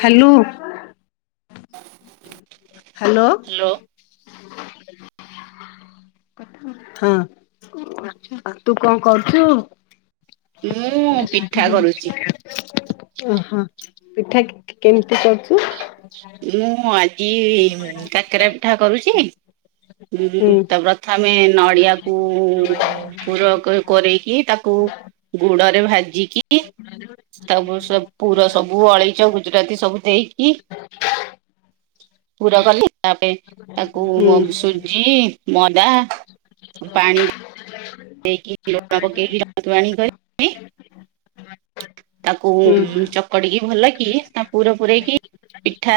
Hello. Hello. ହଁ ତୁ କଣ କରୁଛୁ। ମୁଁ ପିଠା କରୁଛି। ଓହୋ ପିଠା କେମିତି। କରଛୁ। ମୁଁ ଆଜି କାକେରା ପିଠା କରୁଛି ହୁଁ ତ ପ୍ରଥମେ। ନଡ଼ିଆକୁ ପୁର କରେଇକି ତାକୁ ଗୁଡରେ ଭାଜିକି ତାକୁ ପୁର ସବୁ ଅଳେଇଚ ଗୁଜୁରାତି ସବୁ ଦେଇକି। କି ପୁର କଲେ ତାପ ତାକୁ ହୁଁ ସୁଜି ଅଧା। [inaudible] ଦେଇକି ପକେଇ କରି ତାକୁ ହୁଁ ଚକଡିକି ଭଲ କିି ତା ପୁର ପୂରେଇକି ପିଠା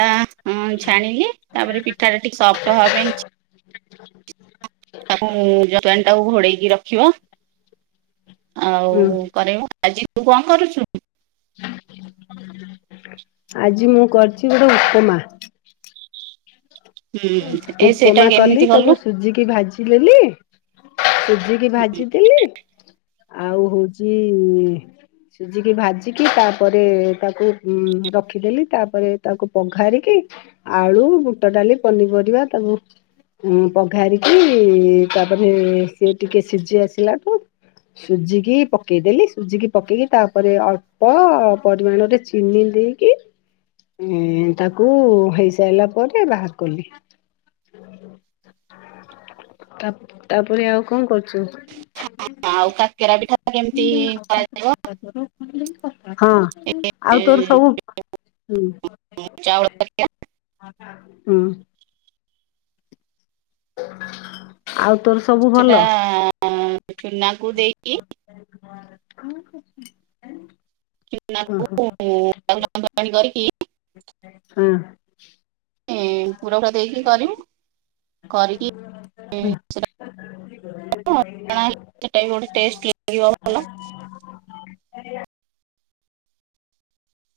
ଛାଣିଲି ତାପରେ ପିଠା ଟା ଟଠିକ ସଫ୍ଟ ହବା ପାଇଁ [unintelligible] ଯୋକାନ ଟାକୁ ଘୋଡେଇକି ରଖିବ। ହୁଁ ଆଉ କର ଆଜି ତୁ କଣ କରୁଛୁ? ଆଜି ମୁଁ କରିଛି ଗୋଟେ ଉପମା ହୁଁ ଏ ସେଇଟା ଉପମା କଲି କେମିତି ତାକୁ କଲୁ ସୁଜିକି ଭାଜିିଲେଲି ହୁ। ଭଜିକି ଭାଜିଦେଲେ ଆଉ ହଉଛି। ଜି ସିଝିକି ଭାଜିକି ତାପରେ ତାକୁ ରଖିଦେଲି ତାପରେ ତାକୁ ପଘାରିକି ଆଳୁ ବୁଟ ଡାଲି ପନିପରିବା ତାକୁ ପଘାରିକି ତାପରେ ସି ଟିକେ ସିଝି ଆସିଲାଠୁ ସୁଝିକି ପକେଇଦେଲି ସୁଝିକି ପକେଇକି ତାପରେ ଅଳ୍ପ ପରିମାଣରେ ଚିନି ଦେଇକି ତାକୁ ହେଇସାରିଲା ପରେ ବାହାର ତାପରେ ଆଉ କଣ କରୁଛୁ? ହଁ ଆଉ କାକେରା ପିଠା କେମିତି କରାଯିବ? [unintelligible] ହଁ ଏ ଆଉ ତୋର ସବୁ ହୁଁ ଚାଉଳ କାକେରା ହୁଁ। ଆଉ ତୋର ସବୁ ଭଲ? ସେଟା ଚୁନାକୁ ଦେଇ କି [unintelligible] ହଁ ହଁ [unintelligible] କରିକି ହଁ। ପୁର ଦେଇକି କରିବୁ କରିକି [unintelligible] ଅଲଣା ହେଇଛି ସେଇଟା ବି ଗୋଟେ ଟେଷ୍ଟ ଲାଗିବ ଭଲ।